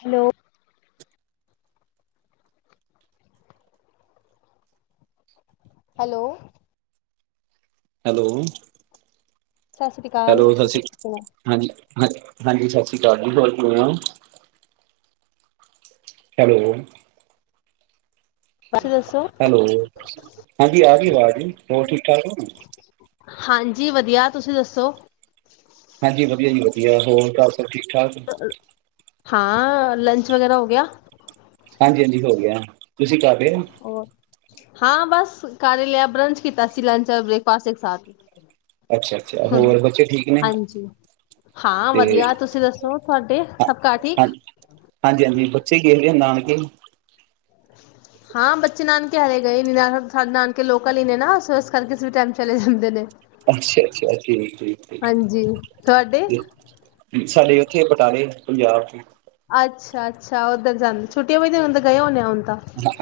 Hello, hello, hello, ਸਤਿ ਸ੍ਰੀ ਅਕਾਲ ਸਤਿ ਸ਼੍ਰੀ ਅਕਾਲ, ਹਾਂਜੀ ਸਤਿ ਸ਼੍ਰੀ ਅਕਾਲ ਜੀ ਹੋਰ ਕਿਵੇ ਔ? ਹੈਲੋ, ਦੱਸੋ ਹੈਲੋ, ਹਾਂਜੀ ਆ ਗਈ ਆਵਾਜ਼ ਨੀ ਆ ਰਹੀ ਹੋਰ ਠੀਕ ਠਾਕ ਹੋ ਨਾ? ਹਾਂਜੀ ਵਧੀਆ, ਤੁਸੀਂ ਦੱਸੋ? ਹਾਂਜੀ ਵਧੀਆ ਜੀ ਵਧੀਆ ਹੋਰ ਠੀਕ ਠਾਕ ਹੈ, ਹਾਂ ਲੰਚ ਵਗੈਰਾ ਹੋ ਗਿਆ। ਹਾਂਜੀ-ਹਾਂਜੀ ਹੋ ਗਿਆ। ਤੁਸੀਂ ਕਰ ਰਹੇ ਔ? ਹੋਰ ਹਾਂ ਬਸ ਕਰਲਿਆ ਬਰੰਚ ਕੀਤਾਸੁ ਲੰਚ ਬ੍ਰੇਕਫਾਸਟ ਏਕ ਸਾਥ ਅੱਛਾ-ਅੱਛਾ, ਹੋਰ ਬੱਚੇ ਠੀਕ ਨੇ ਹਾਂਜੀ ਹਾਂ ਤੇ ਵਧੀਆ ਤੁਸੀਂ ਦੱਸੋ ਤੁਹਾਡੇ ਹ ਸਭ ਘਰ ਠੀਕ ਹਾਂ ਹਾਂਜੀ ਹਾਂਜੀ ਬੱਚੇ ਗੇ ਗਏ ਨਾਨਕੇ, ਹਾਂ ਬੱਚੇ ਨਾਨਕੇ ਹਰੇ ਗਏ ਨੇ ਸਾਡੇ ਨਾਨਕੇ ਲੋਕਲ ਹੀ ਨੇ ਨਾ ਸ ਕਰਕੇ ਕਿਸੇ ਵੀ ਟਾਈਮ ਚਲੇ ਜਾਂਦੇ ਨੇ। ਅੱਛਾ-ਅੱਛਾ ਜੀ ਤੇ ਹਾਂਜੀ ਤੁਹਾਡੇ ਸਾਡੇ ਉੱਥੇ ਬਟਾਲੇ, ਪੰਜਾਬ ਚ, ਅੱਛਾ-ਅੱਛਾ, ਉੱਧਰ ਜਾਂਦੇ ਛੁੱਟੀਆਂ ਗਏ ਹੋਣੇ ਆ ਹ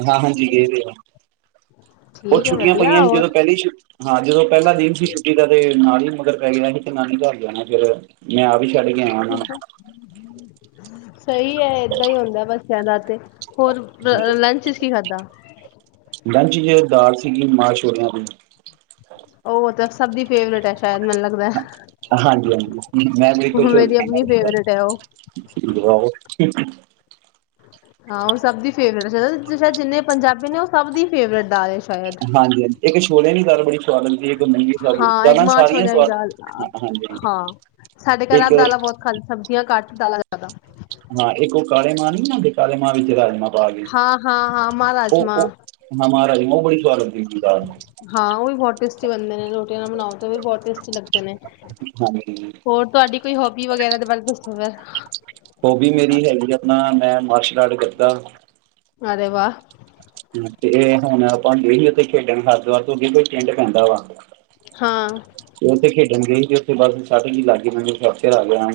ਹਾਂ ਹਾਂਜੀ ਗਏ ਹੋਏ ਆ, ਉਹ ਠੀਕ ਹੈ ਛੁੱਟੀਆਂ ਵਧੀਆ ਪਈਆਂ ਸੀ ਜਦੋਂ ਹੋਰ ਪਹਿਲੀ ਛੁੱ ਹਾਂ ਜਦੋਂ ਪਹਿਲਾ ਦਿਨ ਸੀ ਛੁੱਟੀ ਦਾ ਤੇ ਨਾਲ ਹੀ। ਮਗਰ ਪੇ ਗਏ ਕੀ ਨਾਨੀ ਘਰ ਜਾਣਾ ਫਿਰ, ਮੈਂ ਆਪ ਹੀ ਛੱਡ ਕੇ ਆਇਆ ਉਹਨਾ ਨੂੰ ਸਹੀ ਹੈ ਏਦਾਂ ਹੀ ਹੁੰਦਾ ਬੱਚਿਆਂ ਦਾ ਤੇ, ਹੋਰ ਨੂੰ ਲੰਚ ਚ ਕੀ ਖਾਧਾ? ਲੰਚ ਜ ਦਾਲ ਸੀਗੀ ਮਾਹ ਛੋਲੀਆ ਦੀ, ਉਹ ਤਾਂ ਸਭ ਦੀ ਫੇਵਰੇਟ ਹੈ ਸ਼ਾਇਦ ਮੈਨੂੰ ਲੱਗਦਾ। ਹਾਂਜੀ ਹਾਂਜੀ ਮੈਂ ਬਿਲਕੁਲ ਕੁੱਛ ਮੇਰੀ ਆਪਣੀ ਫੇਵਰੇਟ ਹੈ ਉਹ ਹਾਂ ਉਹ ਸਭ ਦੀ ਫੇਵਰੇਟ ਜਿੰਨੇ ਪੰਜਾਬੀ ਨੇ ਉਹ ਸਭ ਦੀ ਫੇਵਰੇਟ ਆ ਹਾਂਜੀ ਹਾਂਜੀ ਇੱਕ ਛੋ਼ਲਿਆ ਨ ਗੱਲ ਬੜੀ ਸਵਾਦ ਹੁੰਦੀ ਏ ਹਾਂ ਇੱਕ ਮਾਹ ਛੋਲਿਆ ਦੀ ਦਾਲਾਂ ਹਾਂ ਹਾਂਜੀ ਹਾਂਜੀ ਹਾਂ ਸਾਡੇ ਘਰ ਇੱਕ ਦਾਲਾਂ ਬਹੁਤ ਖਾਲ ਸਬਜ਼ੀਆਂ ਘੱਟ ਦਾਲ ਜਿਆਦਾ ਹਾਂ ਇੱਕ ਉਹ ਕਾਲੇ ਮਾਂਹ ਨੀ ਬਣਾਉਂਦੇ ਕਾਲੇ ਮਾਂਹ ਵਿੱਚ ਰਾਜਮਾਂ ਹਾਂ ਹਾਂ ਹਾਂ ਮਾਂ ਰਾਜਮਾਂ ਹਾਂ ਉਹ ਵੀ [unintelligible] ਬਹੁਤ ਟੇਸਟੀ ਬਣਦੇ ਨੇ ਰੋਟੀਆਂ ਨਾਲ ਬਣਾਓ ਤੇ ਵੀ ਬਹੁਤ ਟੇਸਟੀ ਲੱਗਦੇ ਨੇ ਹਾਂਜੀ ਹੋਰ ਤੁਹਾਡੀ ਕੋਈ ਹੋ [inaudible] ਹੋਬੀ ਮੇਰੀ ਹੈਗੀ ਆਪਣਾ ਮੈਂ ਮਾਰਸ਼ [inaudible] ਅਰੇ ਵਾਹ- ਹ ਤੇ ਹੁਣ ਆਪਾਂ ਹੀ ਉੱਥੇ ਖੇਡਣ ਹਰਿਦੁਆਰ ਤੋਂ ਅੱਗੇ ਕੋਈ ਪਿੰਡ ਪੈਂਦਾ ਵਾ ਹਾਂ ਇਹ ਤਾਂ ਖੇਡੰਗੇ ਬਸ ਸੱਟ ਜੀ ਲਾਗ ਗੀ ਮੈਨੂੰ ਘਰ ਆ ਗਿਆ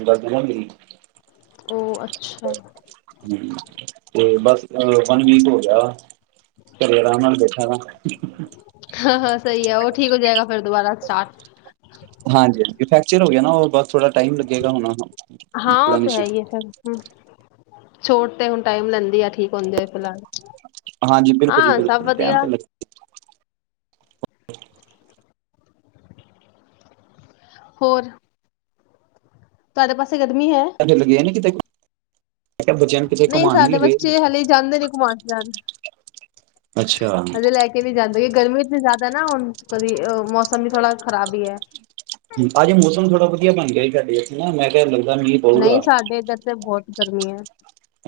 ਉਹ ਅੱਛਾ ਤੇ ਬਸ ਵਨ ਵੀਕ ਹੋ ਗਿਆ ਵ ਘਰੇ ਆਰਾਮ ਨਾਲ ਬੈਠਾ ਵਾ ਹਾਂ ਹਾਂ ਸਹੀ ਹੈ ਉਹ ਠੀਕ ਹੋ ਜਾਏਗਾ ਫਿਰ ਦੁਬਾਰਾ ਸਟਾਰਟ ਹਾਂਜੀ ਹਾਂਜੀ ਫਰੈਕਚਰ ਹੋ ਗਿਆ ਨਾ ਉਹ ਬ ਥੋੜਾ ਟਾਈਮ ਲੱਗੇਗਾ ਹੋਣਾ ਹਾਂ ਉਹ ਬੜਾ ਤੇ ਨਸ਼ ਹੈ ਹੀ ਹੈ ਫਿਰ ਹੂੰ। ਚੋਟ ਤੇ ਹੁਣ ਟਾਈਮ ਲੈਂਦੀ ਆ ਠੀਕ ਹੁੰਦੇ ਫਿਲਹਾਲ ਹਾਂਜੀ ਬਿਲਕੁਲ ਜੀ ਹਾਂ ਸਭ ਬਿਲਕੁਲ ਟਾਈਮ ਵਧੀਆ। ਤੇ ਲੱ ਹੋਰ ਤੁਹਾਦੇ ਪਾਸੇ ਗਰਮੀ ਹੈ? ਲੱਗੇ ਨੇ ਕਿਤੇ ਕਿਹਾ ਬੱਚਿਆਂ ਨੂੰ ਕਿਤੇ ਨਹੀਂ ਘੁਮਾਣ ਨੀ ਸਾਡੇ ਲਗੇ ਬੱਚੇ ਹਲੇੇ ਜਾਂਦੇ ਨ ਘੁਮਾਂਨ ਫਿਰਾਨ ਅੱਛਾ ਹਜੇ ਲੈ ਕੇ ਨਹੀਂ ਜਾਂਦੇ ਗਰਮੀ ਜਿਆਦਾ ਪਤਾ ਨਾ ਹੁਣ ਕਦੀ ਮੌਸਮ ਵੀ ਥੋੜਾ ਖ਼ਰਾਬ ਹੀ ਹੈ। ਅੱਜ ਮੌਸਮ ਥੋੜਾ ਵਧੀਆ ਬਣ ਗਿਆ ਜ ਸਾਡੇ ਨਾ ਮੈਂ ਕਹਿਣ ਲੱ ਨਹੀਂ ਸਾਡੇ ਇੱਧਰ ਤੇ ਬਹੁਤ ਗਰਮੀ ਹੈ।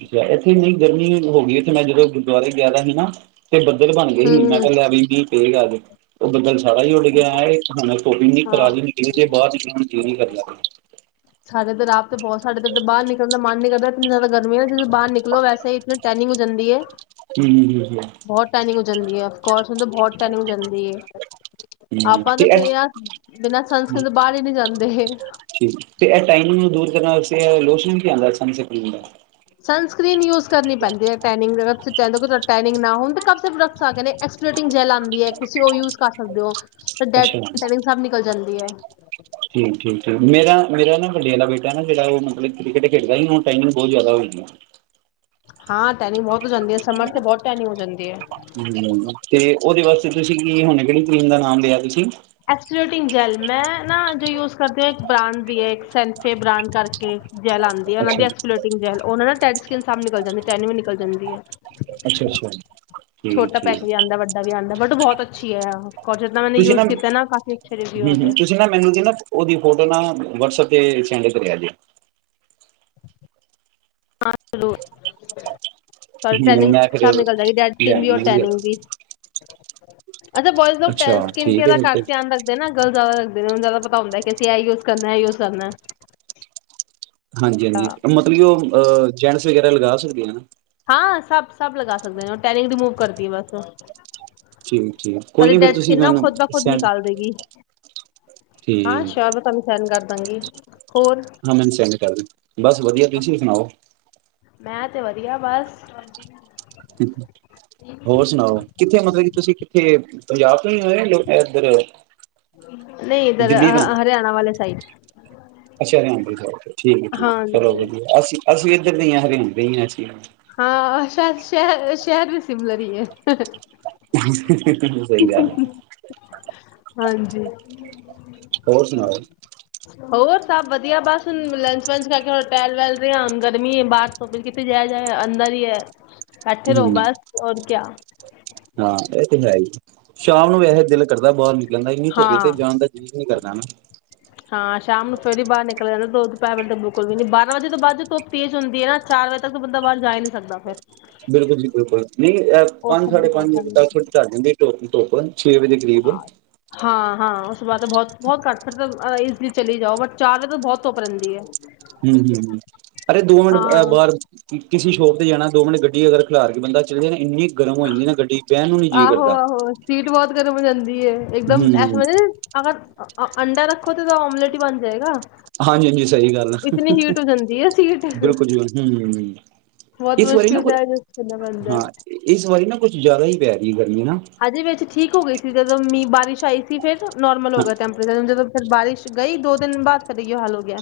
ਅੱਛਾ ਇੱਥੇ ਇੰਨੀ ਗਰਮੀ ਹੋ ਗਈ ਇਥੇ ਮੈਂ ਜਦੋਂ ਗੁਰਦੁਆਰੇ ਗਿਆ ਤਾਂ ਸੀ ਨਾ ਤੇ ਬੱਦਲ ਬਣ ਗਏ ਹੀ ਮੈਂ ਹੂੰ। ਕਿਹਾ ਲੈ ਵੀ ਮੀਂਹ ਆਗੇ ਉਹ ਬੱਦਲ ਸਾਰਾ ਹੀ ਉੱਡ ਗਿਆ ਧੁੱਪ ਈਨੀ ਹਾਂ। ਕਰਾਰੀ ਨਿਕਲੀ ਜੇ ਬਾਹਰ ਨਿਕਲਣ ਨੂੰ ਜੀ ਨਹੀਂ ਕਰਦਾ [inaudible] ਸਾਡੇ ਤਾਂ ਰਾਤ ਬਹੁਤ ਠੰਢ ਜਦੋਂ ਬਾਹਰ ਨਿਕਲਨ ਦਾ ਮਨ ਨੀ ਕਰਦਾ ਹੁਣ ਤਾਂ ਗਰਮੀ ਏ ਜਦੋਂ ਬਾਹਰ ਨਿਕਲੋ ਵੈਸੇ ਹੀ ਇਤੇ ਟੈਨਿੰਗ ਹੋ ਜਾਂਦੀ ਹੈ। ਹੂੰ ਹੂੰ ਹੂੰ ਬਹੁਤ ਟੈਨਿੰਗ ਹੋ ਜਾਂਦੀ ਅਫ਼ਕੋਸ ਉਦੋਂ ਬਹੁਤ ਟੈਨਿੰਗ ਜਾਂਦੀ ਏ। ਆਪਾਂ ਤੇ ਬਿਨਾਂ ਬਿਨਾਂ ਸੰਨਸਕ੍ਰੀਨ ਦੇ ਬਾਹਰ ਹੀ ਨਹੀਂ ਜਾਂਦੇ। ਠੀਕ ਤੇ ਇਹ ਟਾਈਨਿੰਗ ਨੂੰ ਦੂਰ ਕਰਨ ਵਾਸਤੇ ਲੋਸ਼ਨ ਵੀ ਆਦਾ ਸਨਸਕ੍ਰੀਨ ਦਾ। ਸਨਸਕ੍ਰੀਨ ਯੂਸ ਕਰਨੀ ਪੈਂਦੀ ਟੈਨਿੰਗ ਵੈਗੇਰਾ ਤੁਸੀ ਚਾਹੁੰਦੇ ਹੋ ਤੁਹਾਡੇ ਟੈਨਿੰਗ ਨਾ ਹੋਵੇ ਤਾਂ ਕਮ ਸੇ ਕਮ ਪ੍ਰੋਡਕਟ ਆ ਗਏ ਨੇ। ਐਕਸਪਲੋਟਿੰਗ ਜ਼ੈਲ ਆਦੀ ਐ ਤੁਸੀਂ ਓ ਯੂਸ ਕਰ ਸਕਦੇ ਓ ਓਦੇ ਅੱਛਾ ਨਾਲ ਟੈਨਿੰਗ ਸਬ ਨਿਕਲ ਜਾਂਦੀ ਏ। ਠੀਕ ਠੀਕ ਠੀਕ ਮੇਰਾ ਮੇਰਾ ਨਾ ਵੱਡੇ ਦਾ ਬੇਟਾ ਨਾ ਜਿਹੜਾ ਉਹ ਮਤਲਬ ਕ੍ਰਿਕਟ ਖੇਡਦਾ ਸੀ ਹੁਣ ਟਾਈਨਿੰਗ ਬਹੁਤ ਜਿਆਦਾ ਹੋਈ ਹੈ। ਹਾਂ ਟੈਨਿੰਗ ਬਹੁਤ ਹੋ ਜਾਂਦੀ ਹੈ ਸਮਰ ਤੇ ਬਹੁਤ ਟੈਨਿੰਗ ਹੋ ਜਾਂਦੀ ਹੈ। ਹੂੰ ਤੇ ਉਹਦੇ ਵਾਸਤੇ ਤੁਸੀਂ ਕੀ ਹੁਣ ਕਿਹੜੀ ਕਰੀਮ ਦਾ ਨਾਮ ਲਿਆ ਤੁਸੀਂ ਐਕਸ ਪਲੂਟੀ ਜੈਲ ਮੈਂ ਨਾ ਜੋ ਯੂਸ ਕਰਦੀ ਬਾਡ ਦੀ ਏ। ਸਨਸੇ ਬਾਡ ਕਰਕੇ ਜੈਲ ਆਦੀ ਆ ਓਨਾਂ ਦੀ ਅੱਛਾ ਐਕਸਪਲੂਟਿੰਗ ਜੈਲ [unintelligible] ਟੈਨਿੰਗ ਜਾਂਦੀ ਹੈ ਅੱਛਾ ਅੱਛਾ। ਠੀਕ ਛੋਟਾ ਠੀਕ ਪੈਕ ਵੀ ਆਦਾ ਵੱਡਾ ਵੀ ਆਂਦਾ। ਬਟ ਬਹੁਤ ਅੱਛੀ ਆ ਤੁਸੀਂ ਨਾ ਹੂੰ ਉਹਦੇ ਤੁਸੀਂ ਨਾ ਮੈਨੂੰ ਸੀ ਨਾ ਉਹਦੀ ਫੋਟੋ ਨਾ ਵਟਸਐਪ ਤੇ ਸੈਂਡ ਕਰਿਆ ਜੇ। ਹਾਂ ਜਰੂਰ ਹੂੰ ਟੈਨਿੰਗ ਮੈਂ ਫਿਰ ਸਭ ਨਿਕਲ ਜਾਏਗੀ ਡੈਡ ਸਕਿਨ ਲਿਆਣਾ ਵੀ ਔਰ ਮੈਂ ਨਾ ਟੈਨਿਗ ਵੀ ਅੱਛਾ ਬੋਇਏਜ਼ ਲੋਕ ਅੱਛਾ ਟੈਂਨਸ ਸਕਿਨ ਠੀਕ ਹੈ ਫਿਰ ਦਾ ਤੇ ਧਿਆਨ ਰੱਖਦੇ ਨਾ ਗਰਲ ਜ਼ਿਆਦਾ ਲੱਗਦੇ ਨੇ ਜ਼ਿਆਦਾ ਪਤਾ ਹੁੰਦਾ ਕਿ ਅਸੀਂ ਇਹ ਯੂਜ ਕਰਨਾ ਇਹ ਯੂਜ ਕਰਨਾ। ਹਾਂਜੀ ਹਾਂਜੀ ਮਤਲਬ ਕਿ ਉਹ ਅ ਜੈਂਟਸ ਵਗੈਰਾ ਲਗਾ ਸਕਦੇ ਹਨਾ। ਹਾਂ ਸਭ ਸਭ ਲਗਾ ਸਕਦੇ ਨੇ ਉਹ ਟੈਨਿੰਗ ਰੀਮੂਵ ਕਰਦੀ ਹੈ ਬਸ ਠੀਕ ਠੀਕ ਕੋਈ ਸਾਡੀ ਨੀ ਫੇਰ ਡੈਡ ਤੁਸੀਂ ਸਕਿਨ ਨਾ ਮੈਨੂੰ ਖੁਦ ਬ ਖੁਦ ਸੈਂਡ ਨਿਕਾਲ ਦੇਗੀ ਹਾਂ ਠੀਕ ਸ਼ੋਰ ਮੈਂ ਤੁਹਾਨੂੰ ਸੈਂਡ ਕਰ ਦੇਨੀ ਆ। ਹਾਂਜੀ। ਹਾਂ ਮੈਨੂੰ ਸੈਂਡ ਕਰ ਬਸ ਵਧੀਆ ਤੁਸੀਂ ਸੁਣਾਓ। ਮੈਂ ਤੇ ਵਧੀਆ ਬਸ ਹੋਰ ਸੁਣਾਓ ਕਿੱਥੇ ਮਤਲਬ ਕਿ ਤੁਸੀਂ ਪੰਜਾਬ ਤੋਂ ਹੀ ਹੋਏ ਇੱਧਰ ਨਹੀਂ ਇੱਧਰ ਹਰਿਆਣਾ ਵਾਲੇ ਸਾਈਡ ਅਛਾ ਹਰਿਆਣੇ ਵਾਲੀ ਸਾਈਡ ਤੇ। ਠੀਕ ਹੈ ਠੀਕ ਹੈ ਚਲੋ ਹਾਂਜੀ ਵਧੀਆ ਅਸੀਂ ਅਸੀਂ ਇੱਧਰ ਦੇ ਹੀ ਹਰਿਆਣੇ ਦੇ ਹੀ ਹਾਂ ਅਸੀ। ਹਾਂ ਸ਼ਯਦ ਸ਼ਹਿਰ ਸ਼ਹਿਰ ਵੀ ਸਿਮਲਰ ਹੀ ਹੈ। ਸਹੀ ਗੱਲ ਹੈ। ਹਾਂਜੀ। ਹੋਰ ਸੁਣਾਓ ਹੋਰ ਸਭ ਵਧੀਆ ਬਸ ਹੁਣ ਲੰਚ ਵੰਚ ਕਰਕੇ ਹ ਟਹਿਲ ਵੈਲ ਰਿਹੇ ਹੁਣ ਗਰਮੀ ਹੈ ਬਾਹਰ ਸ ਫ ਕਿਥੇ ਜਾਯਾ ਜਾਇ ਅੰਦਰ ਹੀ ਹੈ ਬੈਠੇ ਰਹੋ ਹੂੰ ਬਸ ਹੋਰ ਕਿਆ ਹਾਂ ਇਹ ਤੇ ਹੈ ਹੀ ਸ਼ਾਮ ਨੂੰ ਵੈਸੇ ਦਿਲ ਕਰਦਾ ਬਾਹਰ ਲ ਕਹਿੰਦਾ ਇੰਨੀ ਧੋਪ ਇਚ ਤੇ ਹਾਂ ਜਾਣ ਦਾ ਜੀ ਨੀ ਕਰਦਾ [inaudible] [inaudible] ਹਾਂ ਸ਼ਾਮ ਨੂੰ ਫਿਰ ਈ ਬਾਹਰ ਨਿਕਲ ਜਾਂਦਾ ਦੋੱ ਦੈ ਵਜੇ ਤ ਬਿਲਕੁਲ ਵੀ ਨਹੀਂ ਬਾਂ ਵਜੇ ਤੋਂ ਬਾਅਦ ਧੁੱਪ ਤੇਜ਼ ਹੁਂਦੀ ਹੈ ਨਾ ਚਾਰ ਵਜੇ ਤੱਕ ਤਾਂ ਬੰਦਾ ਬਾਹਰ ਜਾ ਹੀ ਨਹੀਂ ਸਕਦਾ ਫਿਰ ਬਿਲਕੁਲ ਜੀ ਬਿਲਕੁਲ ਨਹੀਂ ਉਸ ਪੰਜ ਸਾਡੇ ਪੰਜ ਤਕ ਢਲ ਜਾਂਦੀ ਏ ਧੁਪ [inaudible] [inaudible] ਛੇ ਵਜੇ ਕਰੀਬ ਹਾਂ ਹਾਂ ਬਾਅ ਤਾਂ ਬਹੁਤ ਬਹੁਤ ਘੱਟ ਮਤਲਬ ਈਜ਼ਲੀ ਚਲੀ ਜਾਓ ਬਟ ਚਾਰ ਵਜੇ ਤਾਂ ਬਹੁਤ ਧੁਪ ਰਹਿੰਦੀ ਹੈ ਹਮ ਹਮ ਅਰੇ ਦੋ ਹਾਂ ਮਿੰਟਬਾਹਰ ਕਿਸੇ ਭੋਗ ਤੇ ਜਾਣਾ ਦੋ ਮਿੰਟ ਗੱਡੀ ਅਗਰ ਫਿਲਾਰ ਕੇ ਬੰਦਾ ਚਲੇ ਨਾ ਇੰਨੀ ਗਰਮ ਹੋ ਜਾਂਈ ਨਾ ਗੱਡੀ ਬਹਿਣ ਨੂੰ ਨੀ ਜੀਅ ਕਰਦਾ ਆਹੋ-ਆਹੋ ਸੀਟ ਬਹੁਤ ਕਰ ਬ ਜਾਂਦ ਇੱਕਦਮ ਹੂੰ ਐਸਾ ਲਗਦਾ ਜ ਅਗਰ ਅੰਡਾ ਰੱਖੋ ਤੇ ਉਹ ਓਮਲੇਟ ਹੀ ਬਣ ਜਾਏਗਾ ਹਾਂਜੀ-ਹਾਂਜੀ ਸਹੀ ਗੱਲ ਆ ਬਿਲਕੁਲ ਜੀ ਬਿਲਕੁਲ ਹਮ ਇਸ ਵਾਰੀ ਨਾ ਕੁਛ, ਹਾਂ ਇਸ ਵਾਰੀ ਨਾ ਕੁਛ ਜ਼ਿਆਦਾ ਹੀ ਪਿਆ [unintelligible] [unintelligible] ਹਜੇ ਵਿੱਚ ਠੀਕ ਹੋ ਗਈ ਸੀ ਜਦੋਂ ਮੀਂਹ ਬਾਰਿਸ਼ ਆਈ ਸੀ ਫੇਰ ਨੋਰਲ ਗਿਆ ਟੈਂਪਰੇਚਰ ਜਦੋਂ ਫਿਰ ਬਾਰਿਸ਼ ਗਈ ਦੋ ਦਿਨ ਬਾਅਦ ਤਦੇ ਏ ਹਾਲ ਹੋ ਗਿਆ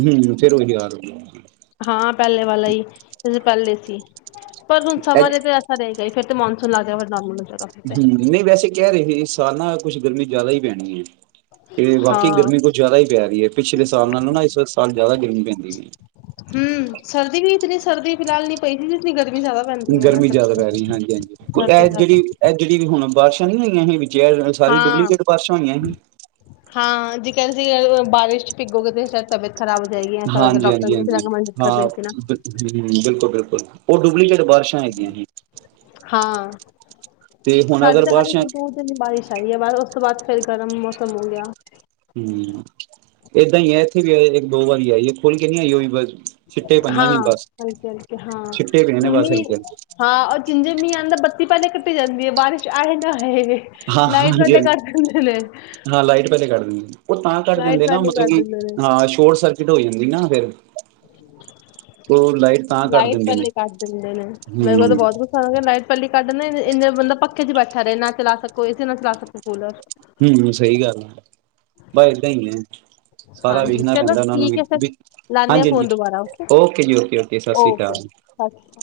ਹਮ ਫੇਰ ਉਹੀ ਆਰ ਹਾਂ ਪਹਿਲੇ ਵਾਲਾ ਹੀ [inaudible] ਪੈਹਲੇ ਸੀ ਪਰ ਹੁਣ ਸਮਾਂ ਦੇ ਤੇ ਅਸਰ ਰਹੇਗਾ ਇ ਫਿਰ [inaudible] ਹਮ ਨਹੀ ਵੈਸੇ ਕਹਿ ਰਹੇ ਸੀ ਸਾਲ ਨਾ ਕੁਛ ਗਰਮੀ ਜ਼ਿਆਦਾ ਹੀ ਪੈਣੀ ਹੈ ਤੇ ਬਾਕੀ ਗਰਮੀ ਕੁਛ ਜ਼ਿਆਦਾ ਹੀ ਪੈ ਰਹੀ ਹੈ ਪਿਛਲੇ ਸਾਲ ਨਾਲੋ ਨਾ ਇਸ ਵ ਸਾਲ ਜ਼ਿਆਦਾ ਗਰਮੀ ਪੈਂਦੀ ਹੈ ਸਰਦੀ ਵੀ ਇਤਨੀ ਸਰਦੀ ਫਿਲਹਾਲ ਨਹੀਂ ਪਈ ਸੀ ਜਿੰਨੀ ਗਰਮੀ ਗਰਮੀ ਜ਼ਿਆਦਾ ਪੈ ਰਹੀ ਹਾਂਜੀ ਹਾਂਜੀ ਹੱਦ ਤੇ ਇਹ ਜ਼ਿਆਦਾ ਜਿਹੜੀ ਇਹ ਜਿਹੜੀ ਵੀ ਹੁਣ ਬਾਰਸ਼ਾਂ ਨੀ ਹੋਈਆਂ ਇਹ ਜ ਸਾਰੀ ਹਾਂ ਡੁਪਲੀਕੇਟ ਬਾਰਿਸ਼ਾਂ ਹੋਈਆਂ ਸੀ ਹਾਂ ਜੇ ਕਹਿੰਦੇ ਏ ਬਾਰਿਸ਼ ਪਿੱਗੋਗੇ ਤੇਾ ਤਬੀਅਤ ਖਰਾਬ ਹੋ ਜਾਏਗੀ ਐਸਾ ਕਰਕੇ ਹਾਂਜੀ ਡਾਕਟਰ ਹਾਂਜੀ ਵੀ ਕੁਛ ਹਾਂਜੀ ਕਰ ਰਹੇ ਹਾਂ ਸੀ ਨਾ ਬਿਲਕੁਲ ਬਿਲਕੁਲ ਉਹ ਡੁਪਲੀਕੇਟ ਬਾਰਿਸ਼ਾਂ ਹੈਗੀਆਂ ਸੀ ਹਾਂ ਤੇ ਹੁਣ ਸਾਡੇ ਅਗਰ ਤਾਂ ਹਾਲੀ ਬਾਰਿਸ਼ਾਂ ਦੋ ਦਿਨ ਬਾਰਿਸ਼ ਆਈ ਹੈ ਬਾਹਦ ਉਸ ਤੋਂ ਬਾਅਦ ਫੇਰ ਗਰਮ ਮੌਸਮ ਹੋ ਗਿਆ ਹਮ ਏਦਾਂ ਹੀ ਹੈ ਇੱਥੇ ਵੀ ਇੱਕ ਦੋ ਵਾਰੀ ਆ ਖੋਲ ਕੇ ਨੀ ਆਈ ਵੀ ਹਾਂ ਹਲਕੇ ਹਲਕੇ ਹਾਂ ਛਿੱਟੇ ਪਏ ਨੇ ਬਸ ਮੰਮੀ ਹਲਕੇ ਹਾਂ ਉਹ ਚਿੰਜੇ ਮ ਦਾ ਬੱਤੀ ਪਹਿਲੇ ਕੱਟੀ ਜਾਂਦੀ ਹੈ ਬਾਰਸ਼ ਨਾ ਨ ਹਾਂ ਹਾਂਜੀ ਹਾਂਜੀ ਨ [inaudible] ਹਾਂ ਲਾਈਟ ਪਹਿਲੇ ਕੱਟ ਦਿੰਦੇ ਉਹ ਤਾਂ ਕੱਟ ਦਿੰਦੇ ਨਾ ਮਤਲਬ ਕਿ ਹਾਂ ਸ਼ੋਰਟ ਸਰਕਿਟ ਹੋ ਜਾਂਦੀ ਨਾ ਫਿਰ ਉਹ ਲਾਈਟ ਤਾਂ ਕੱਟ ਲਾਈਟ ਦਿੰਦੇ ਨੇ ਪਹਿਲੇ ਕੱਟ ਦਿੰਦੇ ਨੇ ਮੇਰੇ ਕੋਲ ਤਾਂ ਹੂੰ ਬਹੁਤ ਕੱਢਣੇ ਇੰਨੇ ਬੰਦਾ ਪੱਖੇ ਚ ਬੈਠਾ ਰਹੇ ਨਾ ਚਲਾ ਸਕੋ ਇਸੇ ਨਾ ਚਲਾ ਸਕੋ ਕੂਲਰ ਹਮ ਸਹੀ ਗੱਲ ਹੈ ਬ ਏਦਾਂ ਹੀ ਹੈ ਸਾਰਾ ਹਾਂਜੀ ਵੇਖਣਾ ਚਲੋ ਪੈਂਦਾ ਉਹਨਾ ਨੂੰ ਠੀਕ ਹੈ ਫਿਰ ਵੀ ਲਾਉਂਦੇ ਹਾਂ ਹਾਂਜੀ ਹਾਂਜੀ ਫੋਨ ਦੁਬਾਰਾ ਓਕੇ ਜੀ ਓਕੇ ਓਕੇ ਸਤਿ ਸ੍ਰੀ ਅਕਾਲ ਸਤਿ ਸ਼੍ਰੀ ਅਕਾਲ